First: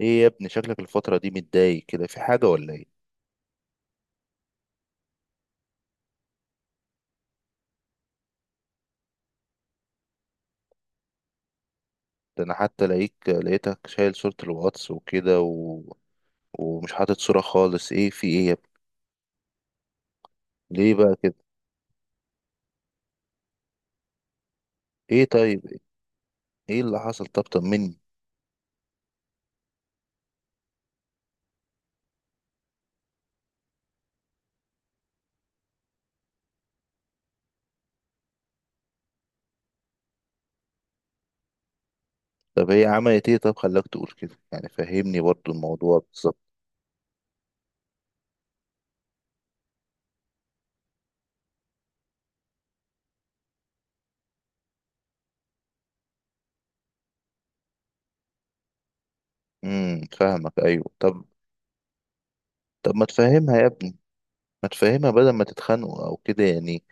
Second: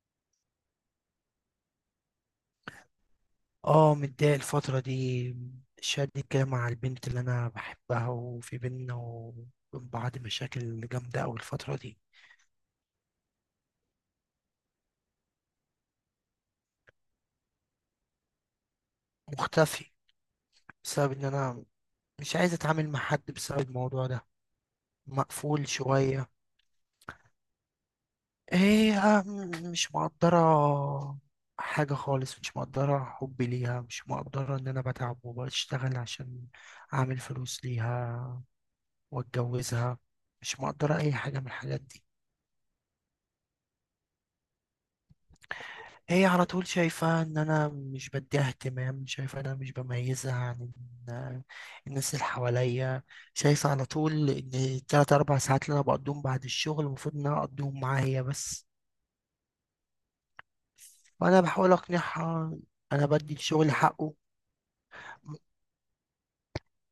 ايه يا ابني، شكلك الفترة دي متضايق كده في حاجة ولا ايه؟ اه، متضايق الفترة دي. شادي كده مع البنت اللي أنا بحبها، وفي بينا وبين بعض مشاكل جامدة أوي الفترة دي. ده انا حتى لقيتك شايل صورة الواتس وكده ومش حاطط صورة خالص، ايه في ايه يا ابني؟ مختفي. ليه بسبب بقى إن كده؟ أنا مش عايز أتعامل مع حد بسبب الموضوع ده. ايه مقفول طيب، شوية. ايه اللي حصل؟ طب طمني. هي مش مقدرة حاجة خالص، مش مقدرة حبي ليها، مش مقدرة إن أنا بتعب وبشتغل عشان أعمل فلوس ليها وأتجوزها، مش مقدرة أي حاجة من الحاجات دي. طب هي عملت ايه طب خلاك تقول كده؟ يعني فهمني برضو الموضوع هي بالظبط. على طول شايفة ان انا مش بديها اهتمام، شايفة ان انا مش بميزها عن ال- الناس اللي حواليا. شايفة على طول ان التلات اربع ساعات اللي انا بقضيهم بعد الشغل المفروض ان انا اقضيهم معاها هي بس. فاهمك، ايوه طب. وانا بحاول اقنعها. طب ما انا بدي تفهمها يا الشغل ابني، حقه. ما تفهمها بدل ما تتخانقوا او كده يعني.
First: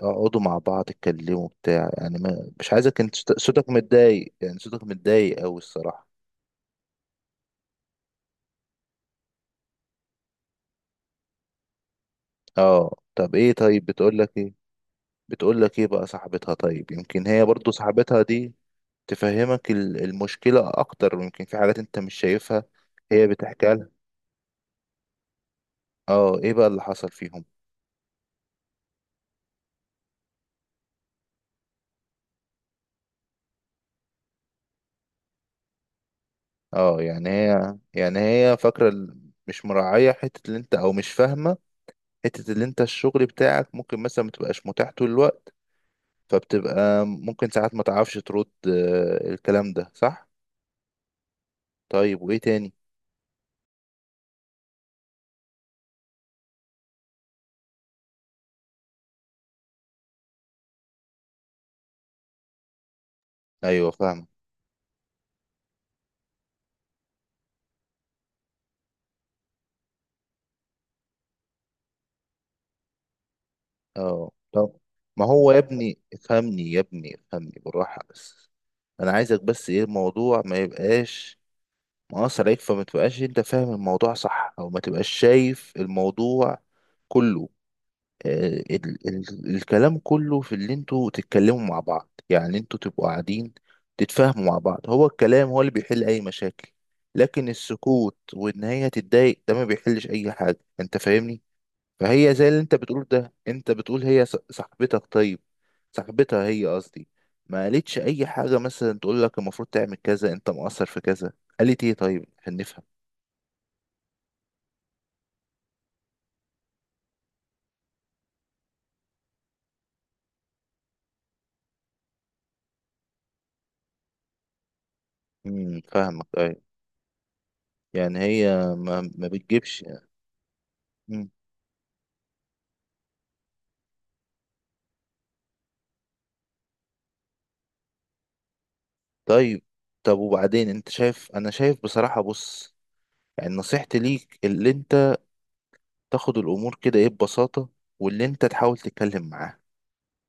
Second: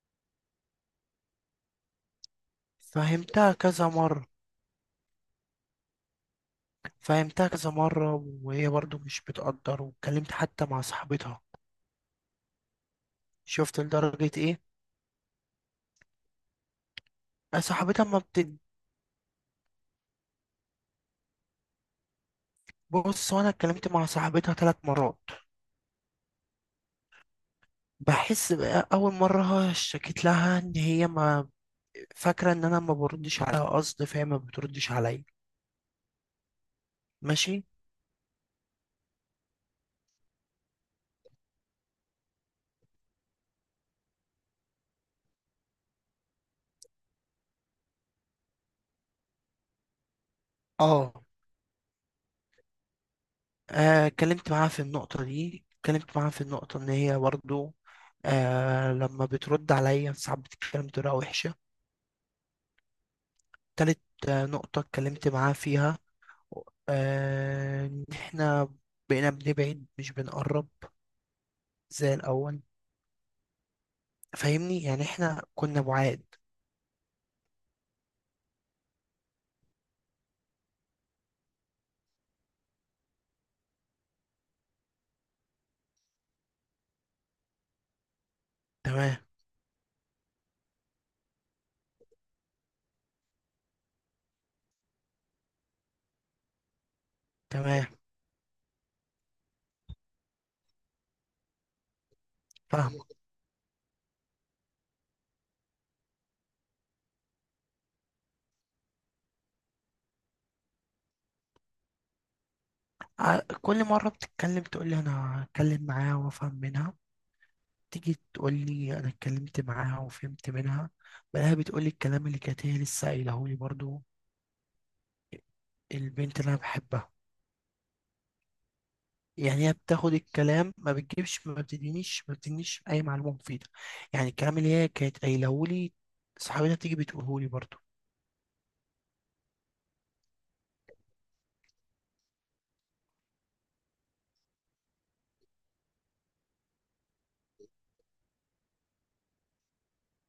اقعدوا مع بعض اتكلموا بتاع، يعني ما مش عايزك انت فهمتها صوتك كذا مرة، متضايق، يعني صوتك متضايق اوي الصراحة. فهمتها كذا مرة، وهي برضو مش بتقدر. واتكلمت حتى مع صاحبتها. اه طب ايه، شفت طيب بتقول لدرجة لك ايه؟ ايه؟ بتقول لك ايه بقى صاحبتها؟ طيب يمكن هي برضو صاحبتها صاحبتها ما دي تفهمك المشكلة اكتر، ويمكن في حاجات انت مش شايفها. هي بتبص. وانا بتحكي لها؟ اتكلمت مع صاحبتها 3 مرات. اه ايه بقى اللي حصل فيهم؟ بحس بقى اول مره اشتكيت لها ان هي ما فاكره ان انا ما بردش عليها قصد، فهي ما بتردش عليا. اه يعني ماشي. هي، يعني هي فاكرة مش مراعية حتة اللي انت، او مش فاهمة حتة اللي انت الشغل بتاعك ممكن مثلا متبقاش متاح طول الوقت، فبتبقى ممكن ساعات ما تعرفش ترد. الكلام ده صح. اه. طيب وايه تاني؟ اتكلمت معاها في النقطه دي، اتكلمت معاها في النقطه ان هي برضه لما بترد عليا ساعات بتتكلم بطريقه وحشه. ايوه تالت فاهمة. نقطه اتكلمت معاها فيها، ان احنا بقينا بنبعد مش بنقرب زي الاول. اه طب، فاهمني؟ يعني ما احنا هو يا كنا ابني بعاد. افهمني، يا ابني افهمني بالراحة بس. انا عايزك بس، ايه الموضوع ما يبقاش مقصر عليك، فما تبقاش انت فاهم الموضوع صح، او ما تبقاش شايف الموضوع كله. آه ال تمام. ال الكلام كله في اللي انتوا تتكلموا مع بعض، يعني انتوا تبقوا قاعدين تتفاهموا مع بعض، هو الكلام هو اللي بيحل اي مشاكل. لكن تمام. السكوت وان هي تتضايق ده ما بيحلش اي حاجة، انت فاهمني. فهي زي اللي انت فاهم. بتقول، ده انت بتقول هي صاحبتك، طيب صاحبتها هي قصدي، ما قالتش اي حاجة مثلا تقول لك المفروض تعمل كذا، انت مقصر في كذا؟ قالت ايه طيب عشان نفهم؟ كل مرة بتتكلم تقول لي أنا أتكلم معاها وأفهم منها. تيجي تقول لي أنا اتكلمت معاها وفهمت منها، بلاقيها بتقول لي الكلام اللي كانت هي لسه قايلهولي برضو. فاهمك، البنت اللي أنا ايوه. بحبها. يعني هي ما يعني هي بتجيبش. بتاخد الكلام، ما امم بتجيبش، ما بتدينيش أي معلومة مفيدة. يعني الكلام اللي هي كانت قايلهولي صاحبتها تيجي بتقولهولي برضو. طيب. طب وبعدين؟ انت شايف، انا شايف بصراحة، بص، يعني نصيحتي ليك اللي انت تاخد الامور كده ايه، ببساطة، واللي انت تحاول تتكلم معاه،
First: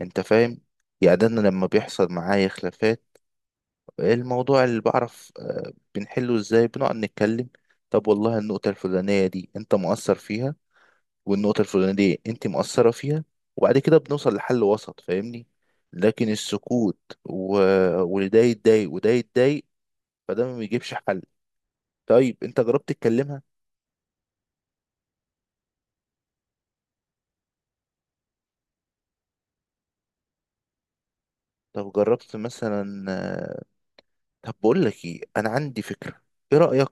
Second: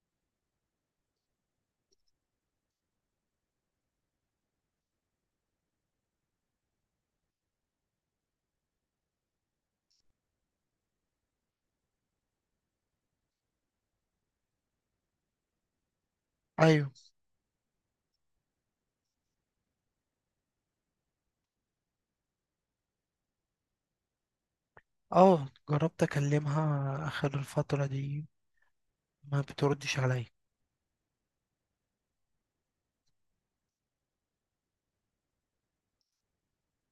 انت فاهم. يعني ده انا لما بيحصل معايا خلافات، إيه الموضوع اللي بعرف، بنحله ازاي؟ بنقعد نتكلم. طب والله النقطة الفلانية دي انت مؤثر فيها، والنقطة الفلانية دي انت مؤثرة فيها، وبعد كده بنوصل لحل وسط، فاهمني. لكن أيوه. السكوت و... وده يتضايق وده يتضايق، فده ما بيجيبش حل. طيب انت جربت تكلمها؟ أه، جربت أكلمها آخر الفترة دي. ما بتردش عليا. طب جربت مثلا؟ طب بقول لك ايه، انا عندي فكرة، ايه رأيك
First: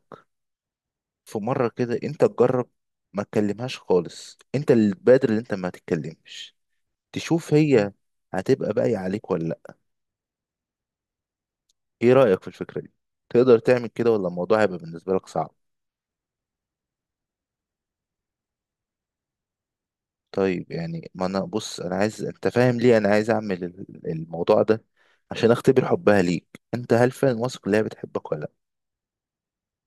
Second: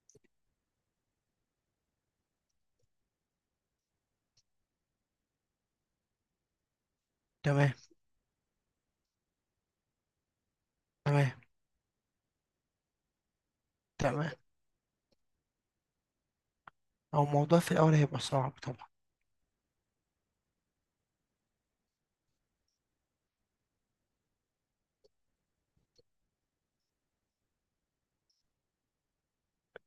في مرة كده انت تجرب ما تكلمهاش خالص، انت اللي تبادر ان انت ما تتكلمش، تشوف تمام. هي هتبقى باقية عليك ولا لأ. تمام. ايه رأيك في الفكرة دي؟ تقدر تعمل كده ولا تمام. الموضوع هيبقى بالنسبة لك صعب؟ هو الموضوع في الأول هيبقى صعب طبعا. طيب يعني، ما انا بص، انا عايز انت فاهم ليه انا عايز اعمل الموضوع ده، عشان اختبر حبها ليك انت، هل فعلا واثق ان هي بتحبك ولا لا.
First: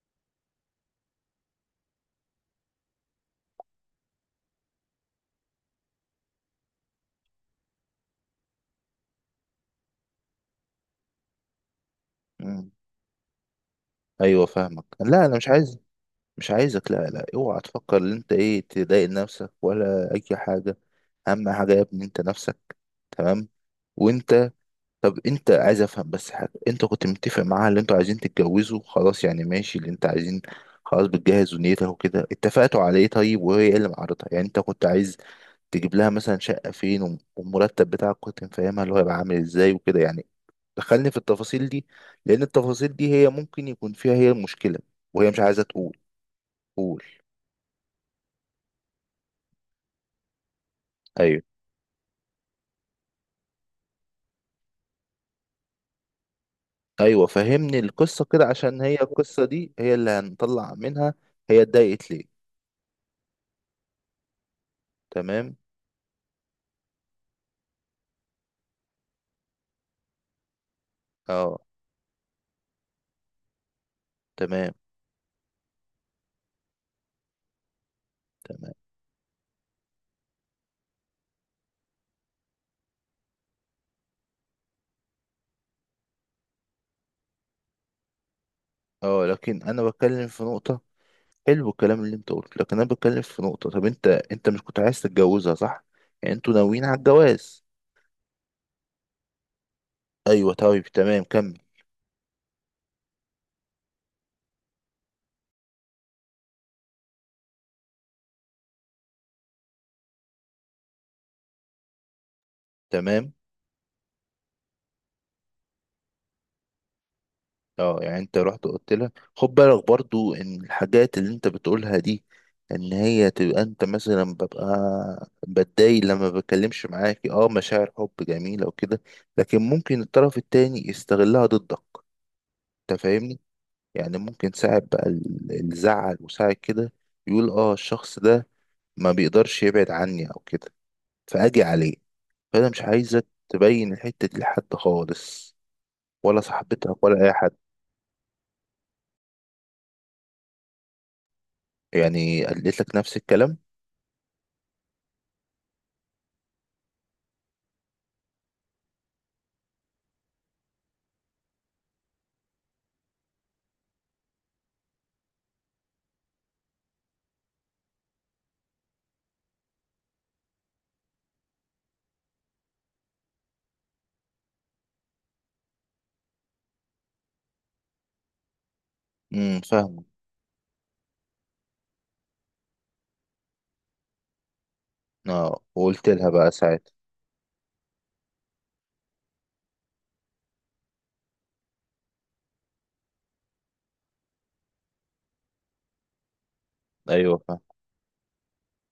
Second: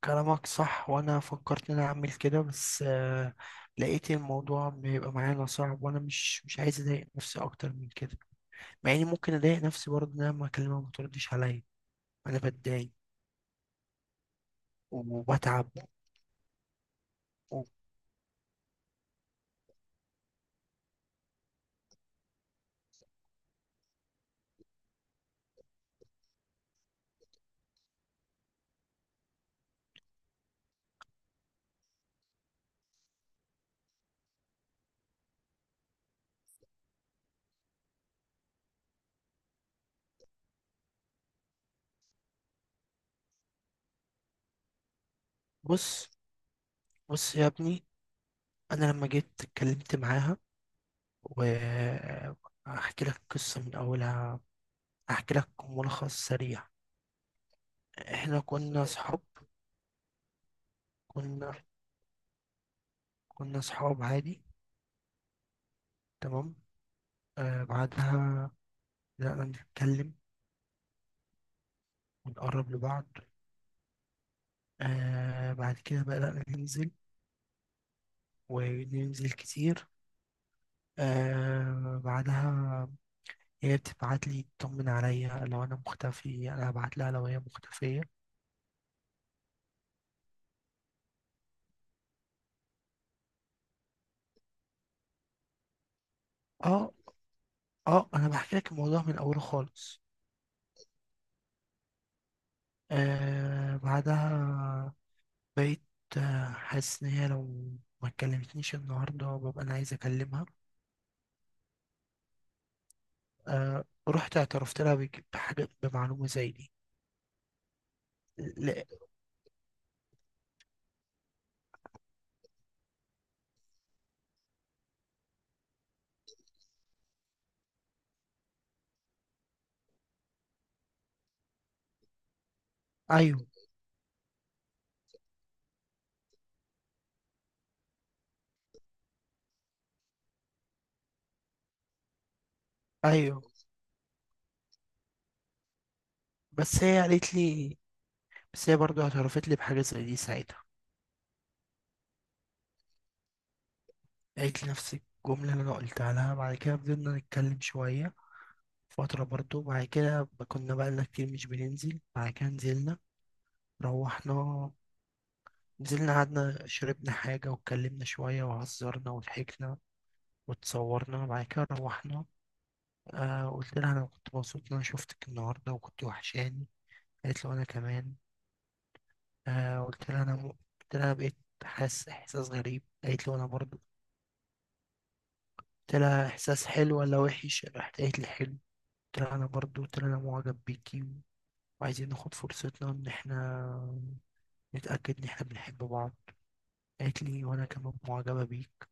كلامك صح، وانا فكرت ان انا اعمل كده، بس لقيت الموضوع بيبقى معانا صعب. وانا مش عايز اضايق نفسي اكتر من كده. مع اني ممكن اضايق نفسي برضه، ان انا لما اكلمها ما تردش عليا انا مم. بتضايق ايوه فاهمك. لا انا مش وبتعب. عايز، مش عايزك. لا لا، اوعى تفكر ان انت ايه تضايق نفسك ولا اي حاجة، اهم حاجة يا ابني انت نفسك، تمام. وانت، طب انت عايز، افهم بس حاجه، انت كنت متفق معاها اللي انتوا عايزين تتجوزوا خلاص يعني، ماشي اللي انت عايزين خلاص بتجهز ونيتها وكده، اتفقتوا على ايه طيب؟ وهي ايه اللي معرضها؟ يعني انت كنت عايز تجيب لها مثلا شقه فين، والمرتب بتاعك كنت مفهمها اللي هو هيبقى عامل ازاي وكده يعني، دخلني في التفاصيل دي، لان التفاصيل دي هي ممكن يكون فيها هي المشكله، وهي مش عايزه تقول. بص، قول. بص يا ابني. انا لما جيت اتكلمت معاها، ايوه. وهحكي لك قصة من اولها، هحكي لك ملخص سريع. ايوه فهمني القصه احنا كده، عشان كنا هي صحاب. القصه دي هي اللي هنطلع منها. كنا هي اتضايقت ليه؟ كنا صحاب عادي. تمام. تمام. بعدها بدأنا نتكلم اه. ونقرب لبعض. تمام. بعد كده بدأنا ننزل تمام. وننزل كتير. بعدها هي بتبعت لي تطمن عليا لو انا مختفي، انا هبعت لها لو هي مختفية. اه لكن انا بتكلم في نقطة، حلو الكلام اللي انت قلته، لكن انا بتكلم في نقطة، طب انت، انت مش كنت عايز تتجوزها؟ صح، يعني انتوا ناويين اه، على الجواز. اه، انا بحكي لك الموضوع من اوله خالص. ايوه طيب تمام، كمل. بعدها بقيت حاسس ان هي لو ما كلمتنيش النهارده ببقى انا عايز اكلمها. تمام. رحت اعترفت لها بحاجة، بمعلومة زي دي. اه يعني انت رحت لا. قلت لها خد بالك برضو ان الحاجات اللي انت بتقولها دي، ان هي تبقى، انت مثلا ببقى بتضايق لما بتكلمش معاكي، اه مشاعر حب جميلة وكده، لكن ممكن الطرف التاني يستغلها ضدك، انت فاهمني. ايوه، يعني ممكن ساعة بقى الزعل وساعة كده يقول اه الشخص ده ما بيقدرش يبعد عني او كده، فاجي عليه. فانا مش عايزك ايوه. تبين الحتة دي لحد خالص، ولا بس هي صاحبتك ولا اي قالت حد. لي بس هي برضه اعترفت لي بحاجة زي دي ساعتها. يعني قالت لك نفس الكلام؟ قالت لي نفس الجملة اللي أنا قلتها لها. بعد كده فضلنا نتكلم شوية فترة برضه. بعد كده كنا بقالنا كتير مش بننزل. بعد كده نزلنا. روحنا، نزلنا قعدنا شربنا حاجة واتكلمنا شوية وهزرنا وضحكنا واتصورنا. بعد كده روحنا. قلت لها أنا كنت مبسوط إن أنا شفتك النهاردة وكنت وحشاني. قالت له أنا كمان. آه فاهمه. قلت لها أنا م... قلت لها أنا بقيت حاسس إحساس غريب. قالت له أنا برضه. اه قلت وقلت لها لها بقى احساس ساعتها؟ حلو ولا وحش، راحت قالت لي حلو. قلت لها انا برضو، قلت لها انا معجب بيكي، وعايزين ناخد فرصتنا ان احنا نتاكد ان احنا بنحب بعض. قالت ايوه. لي وانا كمان معجبه بيك.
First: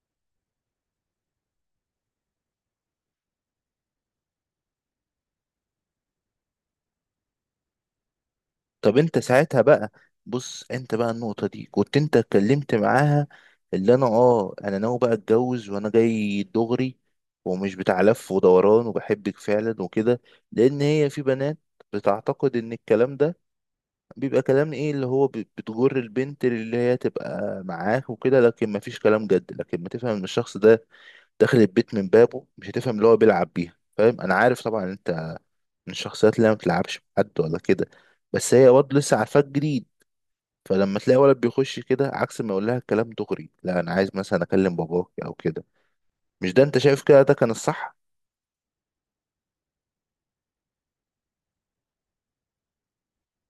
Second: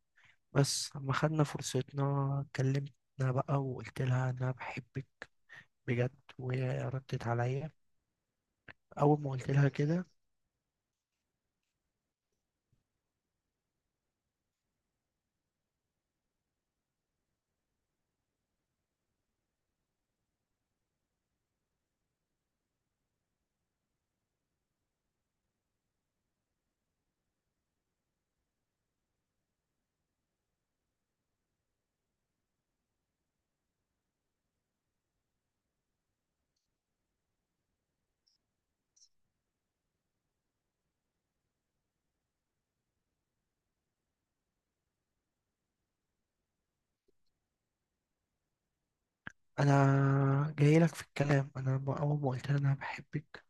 بس اما خدنا فرصتنا كلمتنا بقى، وقلت لها انا بحبك بجد، وهي ردت عليا طب انت اول ما قلت ساعتها لها بقى، كده. بص انت بقى النقطة دي كنت انت اتكلمت معاها اللي انا اه انا ناوي بقى اتجوز، وانا جاي دغري ومش بتاع لف ودوران، وبحبك فعلا وكده. لان هي، في بنات بتعتقد ان الكلام ده بيبقى كلام ايه، اللي هو بتجر البنت اللي هي تبقى معاك وكده، لكن مفيش كلام جد. لكن ما تفهم ان الشخص ده داخل البيت من بابه، مش هتفهم اللي هو بيلعب بيها، فاهم؟ انا عارف طبعا انت من الشخصيات اللي ما بتلعبش مع حد ولا كده، بس هي برضه لسه عارفاك جديد، فلما تلاقي ولد بيخش كده عكس، ما يقول لها الكلام دغري، لا انا عايز مثلا اكلم باباك او كده، مش ده انت شايف كده ده كان الصح؟ انا جاي لك في الكلام. اول ما قلت لها انا بحبك،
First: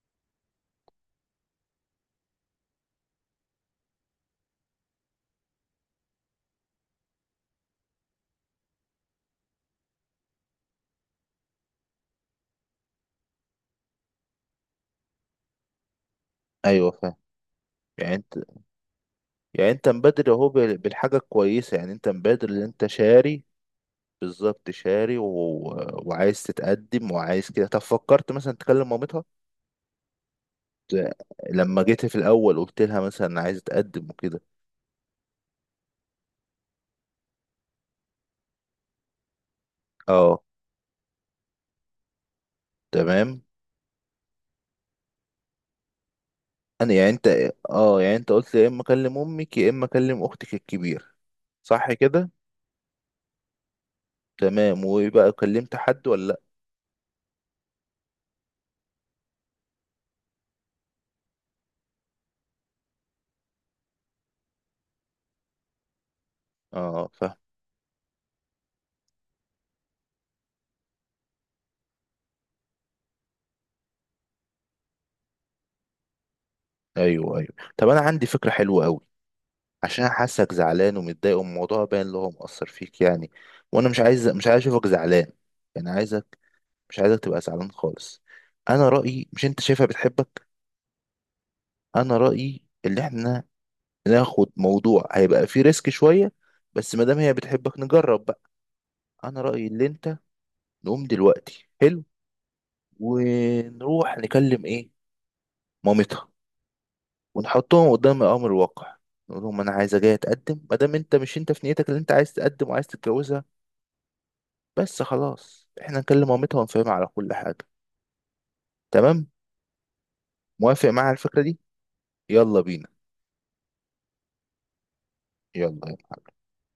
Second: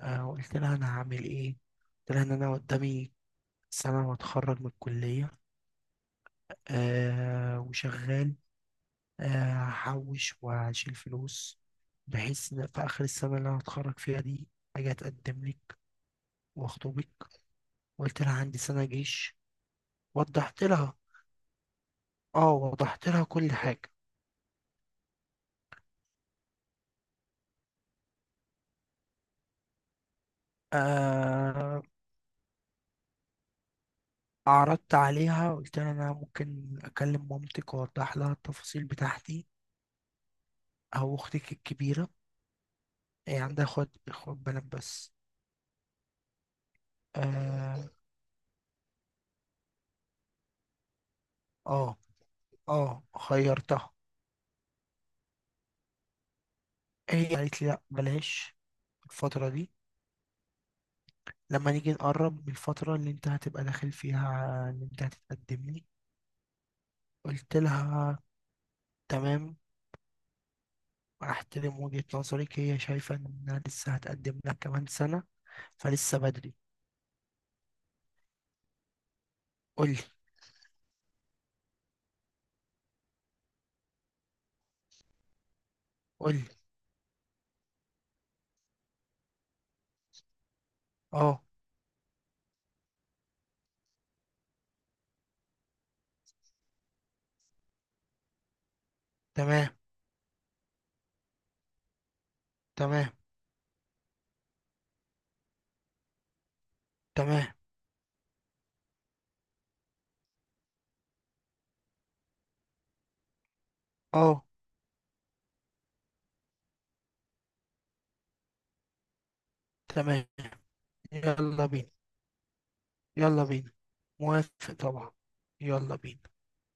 قلت لها انا هعمل ايه. قلت لها ان انا قدامي سنه واتخرج من الكليه، وشغال. هحوش وهشيل فلوس، بحيث إن في آخر السنة اللي أنا هتخرج فيها دي أجي أتقدم لك ايوه وأخطبك. فاهم. يعني وقلت لها انت، عندي سنة جيش. يعني انت مبادر اهو وضحت لها بالحاجه الكويسه، يعني انت مبادر ان انت وضحت لها شاري، كل حاجة. بالظبط شاري وعايز تتقدم وعايز كده. طب فكرت مثلا تكلم مامتها؟ ت- لما آه جيت في الاول قلت لها مثلا أنا عايز اتقدم وكده؟ أعرضت عليها، قلت لها أنا ممكن أكلم مامتك وأوضح لها التفاصيل بتاعتي اه. أو أختك الكبيرة. هي تمام. عندها أخوات، أخوات بنات بس. انا يعني انت، آه. اه يعني انت قلت يا اما اكلم امك يا اما اكلم اختك الكبيره، صح آه. كده؟ آه. خيرتها. تمام، ويبقى كلمت حد ولا لا؟ هي قالت لي لأ، بلاش الفترة دي. لما نيجي نقرب من الفترة اللي انت هتبقى داخل فيها، اللي انت هتتقدم لي. اه فاهم. قلت لها تمام، احترم وجهة نظرك. هي شايفة انها لسه هتقدم لك كمان سنة، فلسه بدري. ايوه ايوه. طب انا عندي فكره حلوه قوي، قولي، عشان حاسك زعلان ومتضايق، والموضوع باين اللي هو مأثر فيك يعني، وانا مش عايز، مش عايز اشوفك زعلان، يعني عايزك، قولي. مش عايزك تبقى زعلان خالص. انا رأيي، مش انت شايفها بتحبك؟ اه. انا رأيي اللي احنا ناخد موضوع هيبقى فيه ريسك شويه، بس ما دام هي بتحبك نجرب بقى. انا رأيي تمام. اللي انت نقوم دلوقتي حلو، تمام. ونروح نكلم ايه، مامتها، تمام. ونحطهم قدام الامر الواقع، نقول لهم انا عايزه جايه اتقدم، ما دام انت مش، انت في نيتك اللي انت عايز تقدم وعايز تتجوزها، اه، بس خلاص احنا نكلم مامتها ونفهمها على كل حاجه، تمام؟ تمام. موافق معايا على الفكره دي؟ يلا بينا. يلا بينا. يلا بينا. موافق طبعا. يلا يلا بينا. يلا.